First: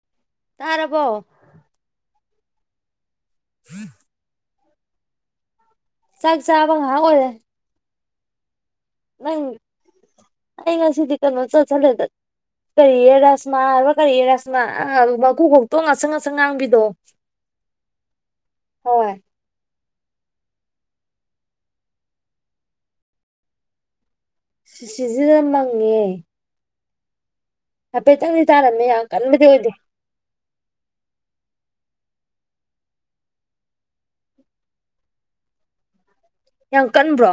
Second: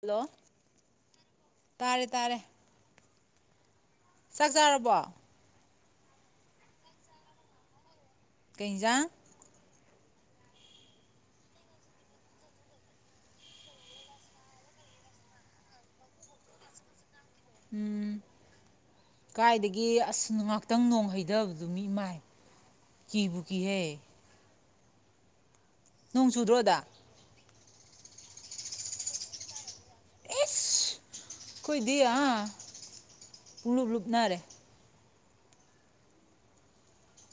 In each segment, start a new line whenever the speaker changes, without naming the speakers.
hello
ꯇꯥꯔꯕꯣ
ꯇꯥꯔꯦ ꯇꯥꯔꯦ
ꯍꯥꯝ
ꯆꯥꯛ ꯆꯥꯖꯔꯕꯣ
ꯆꯥꯛ ꯆꯕ ꯉꯍꯥꯛ ꯑꯣꯏꯔꯦ
ꯀꯩꯖꯥꯡ
ꯅꯪ ꯑꯩ ꯉꯁꯤꯗꯤ ꯀꯩꯅꯣ ꯆꯠꯁꯜꯂꯦꯗ ꯀꯔꯤꯌꯦ ꯔꯁꯃꯥ ꯍꯥꯏꯕ ꯀꯔꯤꯌꯦ ꯔꯥꯁꯃꯥ ꯑ ꯃꯀꯨ ꯈꯣꯛꯇꯣ ꯉꯁꯪ ꯉꯁꯪ ꯉꯥꯡꯕꯤꯗꯣ
ꯎꯝ
ꯍꯣꯏ
ꯀꯥꯏꯗꯒ ꯒꯤ ꯑꯁ ꯉꯥꯍꯛꯇꯪ ꯅꯣꯡ ꯍꯩꯊꯕꯗꯨ ꯃꯤ ꯃꯥꯏ ꯀꯤꯕꯨ ꯀꯤꯍꯩ
ꯁꯤꯖꯤꯅ ꯅꯪ
ꯅꯣꯡ ꯆꯨꯗ꯭ꯔꯣ ꯑꯗ
ꯍꯥꯏꯐꯦꯠꯇꯪꯗꯤ ꯇꯥꯔꯝꯃꯦ ꯌꯥꯝ ꯀꯟꯕꯗꯤ ꯑꯣꯏꯗꯦ
ꯑꯦꯁ ꯑꯩꯈꯣꯏꯗꯤ ꯑꯥ ꯄꯨꯡꯂꯨꯞ ꯂꯨꯞ ꯅꯥꯔꯦ
ꯌꯥꯝ ꯀꯟꯕ꯭ꯔꯣ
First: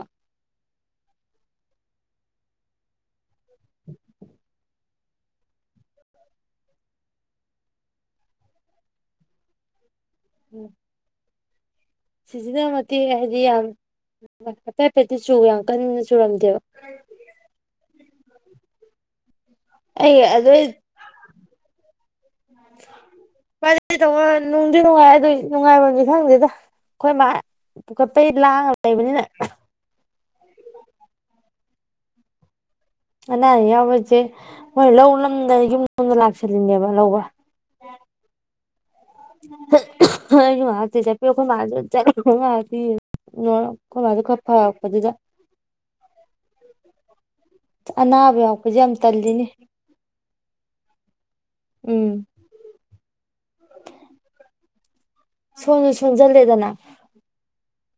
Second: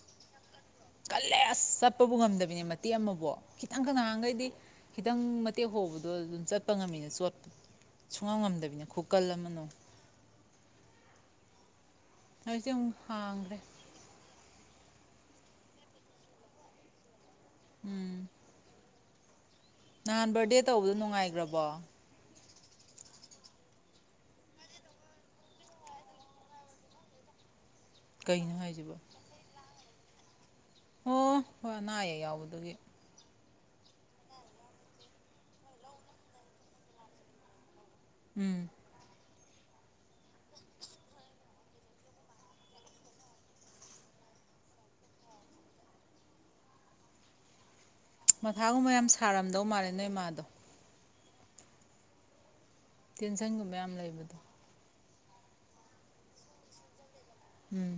ꯀꯜꯂꯦ ꯑꯁ ꯆꯠꯄꯕꯨ ꯉꯝꯗꯕꯤꯅꯦ ꯃꯇꯦꯛ ꯑꯃꯕꯣ ꯈꯤꯇꯪꯒ ꯅꯥꯍꯟꯒꯩꯗꯤ ꯈꯤꯇꯪ ꯃꯇꯦꯛ ꯍꯧꯕꯗ ꯑꯗꯨꯝ ꯆꯠꯄ ꯉꯝꯃꯤꯅ ꯆꯣꯠꯄ ꯁꯨꯡꯉꯝ ꯉꯝꯗꯕꯤꯅꯦ ꯈꯨꯀꯜ ꯑꯃꯅ
ꯎꯝ
ꯍꯧꯖꯤꯛꯇꯤ ꯑꯃꯨꯛ
ꯁꯤꯖꯤꯗꯃꯇꯦ ꯍꯥꯏꯗꯤ
ꯍꯥꯡꯈ꯭ꯔꯦ
ꯌꯥꯝ ꯍꯥꯏꯐꯦꯠ ꯍꯥꯏꯐꯦꯠꯇ ꯆꯨꯕ ꯌꯥꯝ ꯀꯟꯅ ꯆꯨꯔꯝꯗꯦꯕ
ꯎꯝ
ꯑꯩ
ꯅꯍꯥꯟ ꯕꯔꯗꯦ
ꯑꯗꯨꯏ
ꯇꯧꯕꯗꯣ ꯅꯨꯡꯉꯥꯏꯒꯔꯕꯣ
ꯕꯥꯗꯦ ꯇꯧꯕ ꯅꯨꯡꯗꯤ ꯅꯨꯡꯉꯥꯏ ꯑꯗꯨꯏ ꯅꯨꯡꯉꯥꯏꯕꯝꯗꯤ ꯈꯪꯗꯦꯗ ꯑꯩꯈꯣꯏ ꯃꯥ ꯄꯨꯈꯄꯩ
ꯀꯩꯅꯣ
ꯂꯥꯡꯉ
ꯍꯥꯏꯁꯤꯕꯣ
ꯂꯩꯕꯅꯤꯅ
ꯑꯣ ꯍꯣꯏ ꯅꯥꯏꯌꯦꯦ ꯌꯥꯎꯕꯗꯨꯒꯤ
ꯑꯅꯥ ꯑꯌꯦꯛ ꯌꯥꯎꯕꯖꯦ ꯃꯣꯏ ꯂꯧ ꯂꯝꯗ ꯌꯨꯝ ꯂꯣꯝꯗ ꯂꯥꯛꯁꯜꯂꯤꯅꯦꯕ ꯂꯧꯕ
ꯎꯝ
ꯑꯩꯖꯨ ꯉꯍꯥꯛ ꯇꯤ ꯆꯠꯄꯤꯎ ꯈꯣꯏ ꯃꯥꯖꯨ ꯆꯠꯂꯝꯗꯧ ꯃꯥꯜꯂꯗꯤ ꯈꯣꯏ ꯕꯥ ꯖꯨ ꯈꯔ ꯐꯔꯛꯄꯁꯤꯗ [unintelligible]
ꯃꯊꯥꯒꯨꯝꯕ ꯌꯥꯝ ꯁꯥꯔꯝꯗꯧ ꯃꯥꯜꯂꯦ ꯅꯣꯏ ꯃꯥꯥꯗꯣ
ꯎꯝ
ꯇꯦꯟꯁꯟꯒꯨꯝꯕ ꯌꯥꯝ ꯂꯩꯕꯗꯣ
ꯁꯣꯟꯖꯨ ꯁꯣꯟꯖꯜꯂꯦꯗꯅ
ꯎꯝ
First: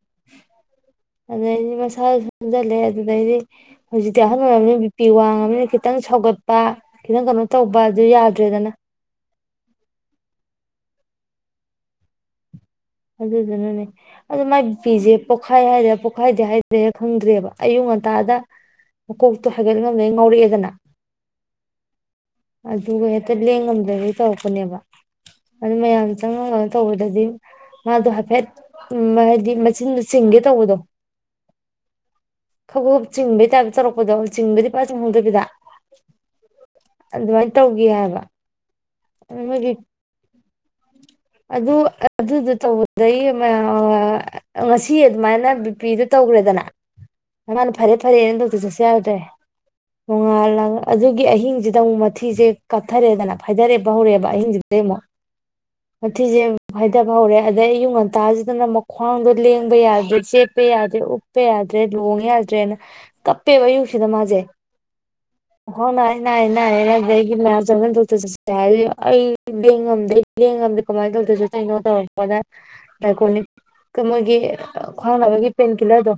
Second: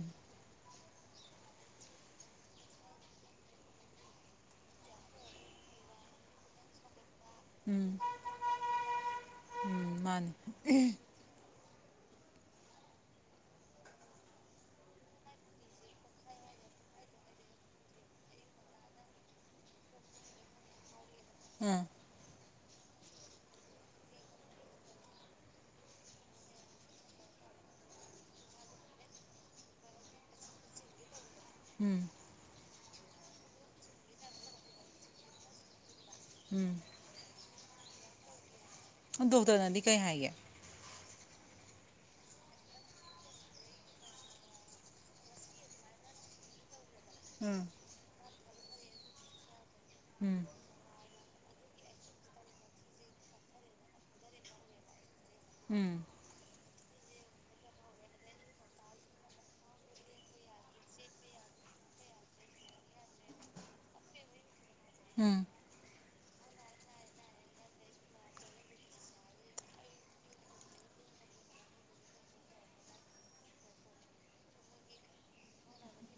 ꯑꯗꯨꯗꯩꯗꯤ ꯃꯁꯥꯏꯁꯨ ꯁꯣꯖꯤꯜꯂꯦ ꯑꯗꯨꯗꯩꯗꯤ ꯍꯧꯖꯤꯛꯇꯤ ꯑꯍꯜ ꯑꯣꯏꯔꯕꯅ ꯕꯤꯄꯤ ꯋꯥꯡꯉꯕꯅ ꯈꯤꯇꯪ ꯁꯧꯒꯠꯄ ꯈꯤꯇꯪ ꯀꯩꯅꯣ ꯇꯧꯕ
ꯎꯝ
ꯑꯗꯨ ꯌꯥꯗ꯭ꯔꯦꯗꯅ
ꯎꯝ ꯃꯥꯅꯤ
ꯑꯗꯨꯗꯨꯅꯅꯦ ꯑꯗꯨꯗ ꯃꯥꯏ ꯕꯤꯄꯤꯁꯦ ꯄꯣꯛꯈꯥꯏ ꯍꯥꯏꯗꯦ ꯄꯣꯛꯈꯥꯏꯗꯦ ꯍꯥꯏꯗꯦ ꯈꯪꯗ꯭ꯔꯦꯕ ꯑꯌꯨꯛ ꯉꯟꯇꯥꯗ ꯃꯀꯣꯛꯇꯣ ꯍꯥꯏꯒꯠ ꯉꯝꯅ ꯉꯧꯔꯛꯑꯦꯗꯅ
ꯎꯝ
ꯑꯗꯨꯒ ꯍꯦꯛꯇ ꯂꯦꯡꯉꯝꯗꯗꯒꯤ ꯇꯧꯔꯛꯄꯅꯦꯕ ꯑꯗꯨ ꯃꯌꯥꯝ ꯆꯪꯉꯒ ꯇꯧꯕꯗꯗꯤ ꯃꯥꯗꯣ ꯍꯥꯏꯐꯦꯠ ꯍꯥꯏꯗꯤ ꯃꯆꯤꯟꯗꯨ ꯆꯤꯡꯒꯦ ꯇꯧꯕꯗꯣ
ꯎꯝ
ꯈꯒꯣꯞ ꯆꯤꯡꯕꯩ ꯇꯥꯏꯞꯇ ꯆꯧꯔꯛꯄꯗꯣ ꯆꯤꯡꯕꯗꯤ ꯄꯥꯏ ꯆꯨꯝꯍꯣꯡꯗꯕꯤꯗ
ꯎꯝ
ꯇꯧꯒꯦ ꯍꯥꯏꯕ
ꯗꯣ ꯇꯔꯅꯥꯗꯤ ꯀꯩ ꯍꯥꯏꯦ
ꯑ ꯑꯗꯨ ꯇꯧꯕꯗꯩ ꯉꯁꯤ ꯑꯗꯨꯃꯥꯏꯅ ꯕꯤ ꯄꯤꯗꯨ ꯇꯧꯈ꯭ꯔꯦꯗꯅ
ꯎꯝ
ꯃꯥꯅ ꯐꯔꯦ ꯐꯔꯦ ꯆ ꯆꯁꯦ ꯌꯥꯎꯗꯦ
ꯎꯝ
ꯍꯣꯡꯉꯂꯒ ꯑꯗꯨ ꯒꯤ ꯑꯍꯤꯡꯁꯤꯗ ꯑꯃꯨꯛ ꯃꯊꯤꯁꯦ ꯀꯥꯊꯔꯦꯗꯅ ꯐꯥꯏꯊꯔꯦꯕ ꯍꯧꯔꯛꯑꯦꯕ ꯑꯍꯤꯡꯁꯤꯗꯩ ꯑꯃꯨꯛ
ꯎꯝ
ꯑꯖ ꯍꯥꯏꯊꯕ ꯍꯧꯔꯦ ꯑꯗꯩ ꯑꯌꯨꯛ ꯉꯟꯇꯥꯁꯤꯗꯅ ꯃꯈ꯭ꯋꯥꯡꯗꯣ ꯂꯦꯡꯕ ꯌꯥꯗ꯭ꯔꯦ ꯆꯦꯠꯄ ꯌꯥꯗ꯭ꯔꯦ ꯎꯞꯄ ꯌꯥꯗ꯭ꯔꯦ ꯂꯣꯡ ꯌꯥꯗ꯭ꯔꯦꯅ ꯀꯞꯄꯦꯕ ꯑꯌꯨꯛꯁꯤꯗ ꯃꯥꯁꯦ
ꯎꯝ
ꯍꯅꯥꯏ ꯅ ꯂꯒꯤ ꯃꯥ ꯆ ꯇꯧ ꯆꯠ ꯍꯥꯏ ꯑꯩꯗꯤꯦꯡ ꯉꯝꯗ ꯂꯦꯡꯉꯕꯗꯤ ꯀꯃꯥꯏꯅ ꯇꯧꯗꯣꯏꯁꯨ ꯀꯩꯅꯣ ꯇꯧꯔꯛꯄꯗ ꯗꯥꯥꯏꯀꯣꯅꯤꯛ ꯃꯣꯏꯒꯤ ꯈ꯭ꯋꯥꯡꯅꯕꯒꯤ ꯄꯦꯟꯀꯤꯤꯂꯔꯗꯣ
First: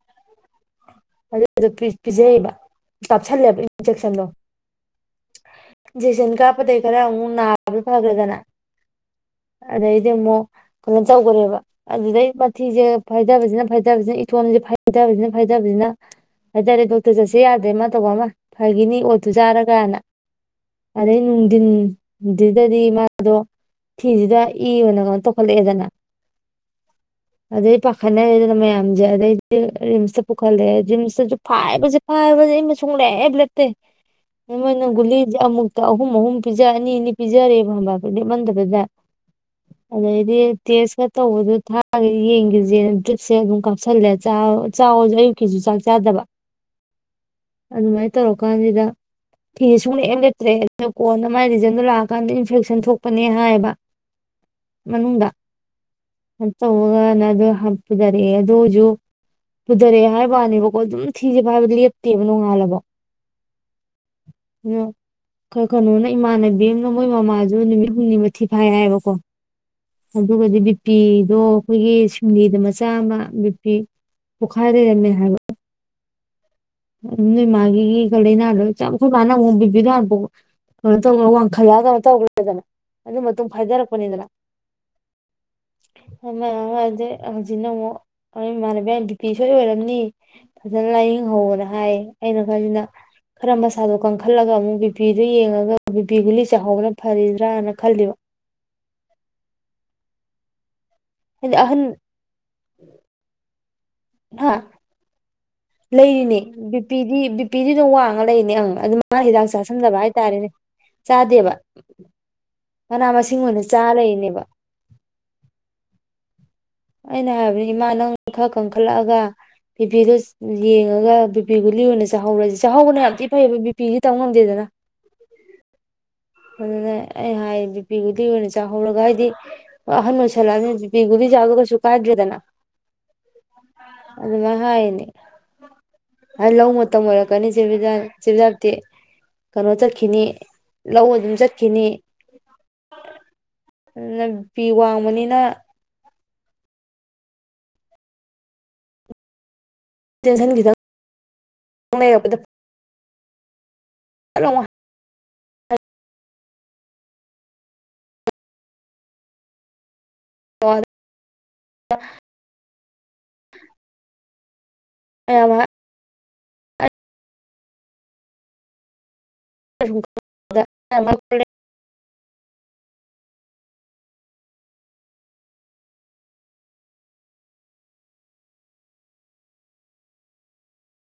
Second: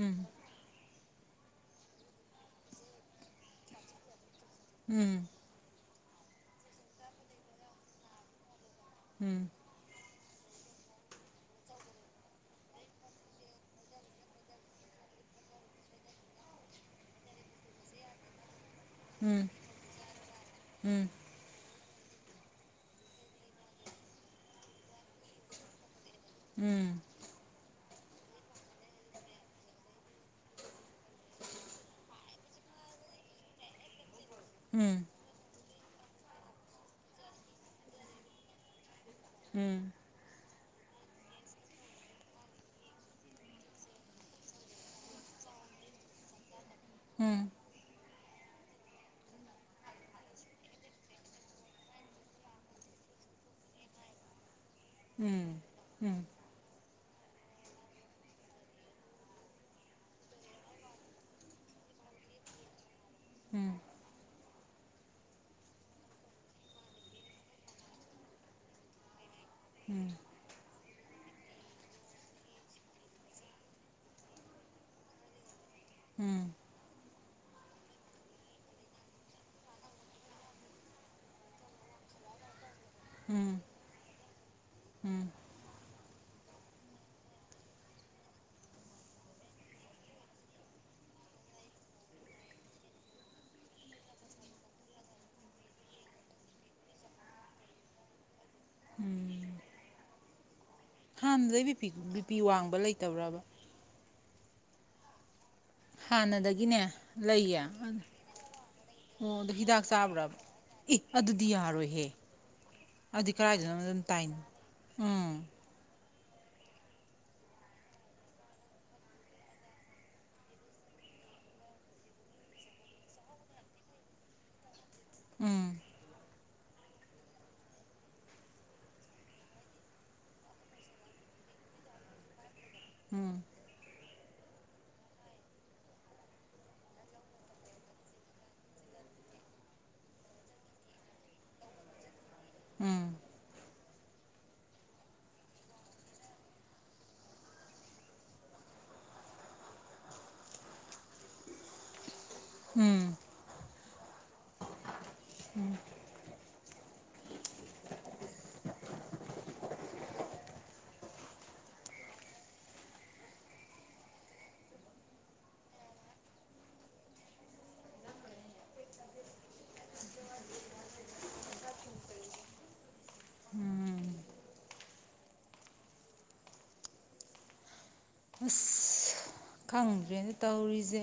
ꯎꯝ
ꯑꯗꯨ ꯄꯤꯖꯩꯌꯦꯕ ꯀꯥꯞꯁꯜꯂꯦꯕ ꯏꯟꯖꯦꯛꯁꯟꯗꯣ
ꯎꯝ
ꯏꯤꯟꯀ ꯗꯈꯔꯦ ꯎ ꯅ ꯐꯒꯦꯗꯅ
ꯎꯝ ꯎꯝ
ꯑꯗꯩꯗꯤ ꯗꯤ ꯑꯃꯛ ꯀꯩꯅꯣ ꯇꯧꯈꯔꯦꯕ ꯑꯗꯨꯗꯩ ꯃꯊꯤꯁꯦ ꯐꯥꯏꯊꯕꯁꯤꯅ ꯐꯥꯏꯊꯕꯁꯤꯅ ꯏꯇꯣꯟꯁꯦ ꯐꯥꯏꯊꯕꯁꯤꯅ ꯐꯥꯏꯊꯕꯁꯤꯅ ꯍꯥꯏꯇꯥꯔꯦ ꯗꯣꯛꯇꯔ ꯆꯠꯁ ꯌꯥꯗ꯭ꯔꯦ ꯑꯃ ꯇꯧꯕ ꯑꯃ ꯐꯒꯤꯅꯤ ꯑꯣꯠꯇꯨ
ꯎꯝ
ꯆꯥꯔꯒꯅ
ꯎꯝ ꯎꯝ ꯎꯝ ꯎꯝ ꯎꯝ ꯎꯝ ꯎꯝ
ꯑꯗꯩ ꯅꯨꯡꯊꯤꯟ ꯑꯗꯨ ꯑꯗꯨꯗꯗꯤ ꯃꯥꯗꯣ ꯐꯤꯁꯤꯗ ꯏ ꯑꯣꯏꯅ ꯀꯩꯅꯣ ꯇꯧꯈꯠꯂꯛꯑꯦꯗꯅ
ꯎꯝ
ꯑꯗꯩ ꯄꯥꯈꯠꯅꯔꯦꯗꯅ ꯃꯌꯥꯝꯁꯦ ꯑꯗꯩꯗꯤ ꯔꯤꯝꯁꯇ ꯄꯨꯈꯠꯂꯦ ꯔꯤꯝꯁꯇꯁꯨ ꯐꯥꯏꯕꯁꯦ ꯐꯥꯏꯕꯁꯦ ꯑꯩ ꯃꯨꯡ ꯂꯦꯦꯞ ꯂꯦꯞꯇꯦ ꯃꯪꯒꯂꯤꯖ ꯑꯍꯨꯝ ꯑꯍꯨꯝ ꯄꯤꯖꯥ ꯑꯅꯤ ꯑꯅꯤ ꯄꯤꯖꯔꯦꯕ ꯍꯗꯤ ꯃꯟꯗꯕꯗ ꯑꯗꯗꯤ ꯇꯦꯁꯀ ꯇꯧꯕꯗ ꯊꯥꯒ ꯌꯦꯡꯒꯁꯦ ꯑꯗꯨ ꯇꯤꯨꯞꯁꯦ ꯑꯗꯨꯝ ꯀꯥꯞꯁꯤꯜꯂꯦ ꯑꯌꯨꯛꯀꯤꯁꯨ ꯆꯥꯛ ꯆꯥꯗꯕ ꯑꯗꯨ ꯃꯥꯏ ꯇꯧꯔ ꯀꯥꯟꯁꯤꯗ ꯐꯤ ꯁꯨꯡ ꯅꯦꯛꯑ ꯂꯩꯦꯇ꯭ꯔꯦ ꯑꯗꯨ ꯀꯣꯟꯅ ꯃꯥꯏ ꯔꯤꯖꯟꯗꯣ ꯂ ꯀꯥꯟꯗ ꯏꯟꯐꯦꯛꯁꯟ ꯊꯣꯛꯄꯅꯦ ꯍꯥꯏꯌꯦꯕ ꯃꯅꯅꯨꯡꯗ ꯑ ꯇ ꯅ ꯄꯨꯊꯔꯛꯑꯦ ꯑꯗꯨ ꯍꯧꯖꯤꯁꯨ ꯄꯨꯊꯔꯛꯑꯦ ꯍꯥꯏ ꯋꯥꯅꯦꯕꯀꯣ ꯑꯗꯨꯝ ꯊꯤꯖꯦꯕ ꯍꯥꯏꯕꯗꯤ ꯂꯦꯞꯇꯦꯕ ꯅꯣꯡꯉꯥꯜꯂꯕꯣ
ꯎꯝ
ꯑꯣ ꯀ ꯀꯩꯅꯣꯅ ꯏꯃꯥꯟꯅꯕꯤ ꯃꯣꯏ ꯃꯃꯥꯁꯨ ꯅꯨꯃꯤꯠ ꯍꯨꯝꯅꯤꯃꯊꯤ ꯐꯥꯏ ꯍꯥꯏꯑꯕꯀꯣ ꯑꯗꯨ ꯒꯗꯤ ꯕꯤ ꯄꯤꯗꯣ ꯑꯩꯈꯣꯏꯒꯤ ꯁꯤꯡꯂꯤꯗ ꯃꯆꯥ ꯑꯃ ꯕꯤ ꯄꯤ ꯄꯣꯛꯈꯥꯏ ꯂꯩꯔꯝꯃꯦ ꯍꯥꯏꯕ
ꯎꯝ
ꯎ ꯅꯣꯏ ꯃꯥꯒꯤ ꯀꯂꯅꯥꯗ ꯆ ꯈꯣꯏ ꯃꯥꯅ ꯑꯃꯣꯛ ꯕꯤꯄꯤꯗꯣ ꯍꯥꯟ ꯀꯩꯅꯣ ꯇꯧ ꯋꯥꯡꯈꯠꯂ ꯀꯩꯅꯣ ꯇꯧꯈ꯭ꯔꯦꯗꯅ ꯑꯗꯨ ꯃꯇꯨꯡ
ꯎꯝ
ꯐꯥꯖꯔꯛꯄꯅꯤꯗꯅ
ꯎꯝ
[unintelligible] ꯍꯧꯖꯤꯛꯅ ꯑꯃꯨꯛ ꯑꯩ ꯏꯃꯥꯟꯅꯕꯤ ꯕꯤꯄꯤ ꯁꯣꯏ ꯑꯣꯏꯔꯝꯅꯤ ꯐꯖꯅ ꯂꯥꯏꯌꯦꯡꯍꯧꯅ ꯍꯥꯏꯌꯦ ꯑꯩꯅ ꯈꯟꯁꯤꯅ ꯈꯔ ꯃꯁꯥꯗꯣ ꯀꯪꯈꯠꯂꯒ ꯑꯃꯨꯛ ꯕꯤꯄꯤꯗꯨꯣ ꯌꯦꯡꯉꯒ ꯕꯤꯄꯤ ꯒꯨꯂꯤ ꯆꯥꯛꯍꯥꯎꯅ ꯐꯔꯤꯗ꯭ꯔꯥꯅ ꯈꯜꯂꯤꯕ ꯍꯥꯏꯗꯤ
ꯍꯥꯟꯅꯗꯩ
ꯑꯍꯟ
ꯕꯤꯄꯤ ꯕꯤꯄꯤ ꯋꯥꯡꯕ ꯂꯩꯇꯕ꯭ꯔꯕ
ꯍꯥ ꯂꯩꯔꯤꯅꯦ
ꯍꯥꯟꯅꯗꯒꯤꯅꯦ
ꯕꯤꯄꯤꯗꯤ
ꯂꯩꯌꯦ
ꯕꯤꯄꯤꯗꯤ ꯑꯗꯨꯝ
ꯑꯣ
ꯋꯥꯡꯉ ꯂꯩꯔꯤꯅꯦ ꯑꯪ ꯑꯗꯨ ꯃꯥꯅ ꯍꯤꯗꯥꯛ
ꯑꯗꯣ
ꯆꯥꯥꯁꯟꯗꯕ
ꯆꯥꯕ꯭ꯔꯕ
ꯍꯥꯏꯇꯥꯔꯦꯅꯦ
ꯑꯦ ꯑꯗꯨꯗꯤ
ꯆꯥꯗꯦꯕ
ꯌꯥꯔꯣꯏꯍꯦ
ꯃꯅꯥ
ꯑꯗꯨꯗꯤ
ꯃꯁꯤꯡ ꯑꯣꯏꯅ
ꯀꯗꯥꯥꯏꯗꯨꯅꯣ
ꯆꯥ
ꯑꯗꯨꯝ
ꯂꯩꯔꯤꯅꯦꯕ
ꯇꯥꯏꯅꯤ ꯎꯝ
ꯑꯩꯅ ꯍꯥꯏꯕꯅꯤ ꯏꯃꯥ ꯅꯪ ꯈꯔ ꯀꯟꯈꯠꯂꯛꯑꯒ ꯕꯤꯄꯤꯗꯨꯣ ꯌꯦꯡꯉꯒ ꯕꯤꯄꯤ ꯒꯨꯂꯤ ꯑꯣꯏꯅ ꯆꯥꯍꯧꯔꯁꯤ ꯆꯥꯍꯧꯕꯅ ꯌꯥꯝ ꯊꯤ ꯐꯩꯑꯕ ꯕꯤꯄꯤꯗꯤ ꯇꯧ ꯉꯝꯗꯦꯗꯅ
ꯎꯝ
ꯑꯗꯨꯅ ꯑꯩ ꯍꯥꯏ ꯕꯤꯄꯤ ꯒꯨꯂꯤ ꯑꯣꯏꯅ ꯆꯥꯍꯧꯔꯒ ꯍꯥꯏꯗꯤ ꯑꯍꯟ ꯑꯣꯏꯁꯜꯂꯛꯑꯅꯤ ꯕꯤꯄꯤ ꯒꯨꯂꯤ ꯆꯥꯕ ꯀꯩꯁꯨ ꯆꯨ ꯀꯥꯗ꯭ꯔꯦꯗꯅ
ꯎꯝ
ꯑꯗꯨꯃꯥꯏꯅ ꯍꯥꯏꯅꯤ ꯍꯥꯏ ꯂꯧ ꯃꯇꯝ ꯑꯣꯏꯔꯛꯀꯅꯤ ꯆꯦ ꯆꯦꯕꯖꯥꯕꯇꯤ ꯀꯩꯅꯣ ꯆꯠꯈꯤꯅꯤ ꯂꯧ ꯑꯗꯨꯝ ꯆꯠꯈꯤꯅꯤ
ꯎꯝ
ꯑꯗꯨꯅ ꯕꯤꯄꯤ ꯋꯥꯡꯕꯅꯤꯅ ꯇꯦꯟꯁꯟ ꯈꯤꯇꯪꯡ ꯂꯩ
ꯎꯝ
ꯂꯥꯎꯅ
ꯎꯝ
ꯑ ꯑꯃ ꯔ
ꯑꯁ ꯈꯪꯗ꯭ꯔꯦꯅꯦ ꯇꯧꯔꯤꯖꯦ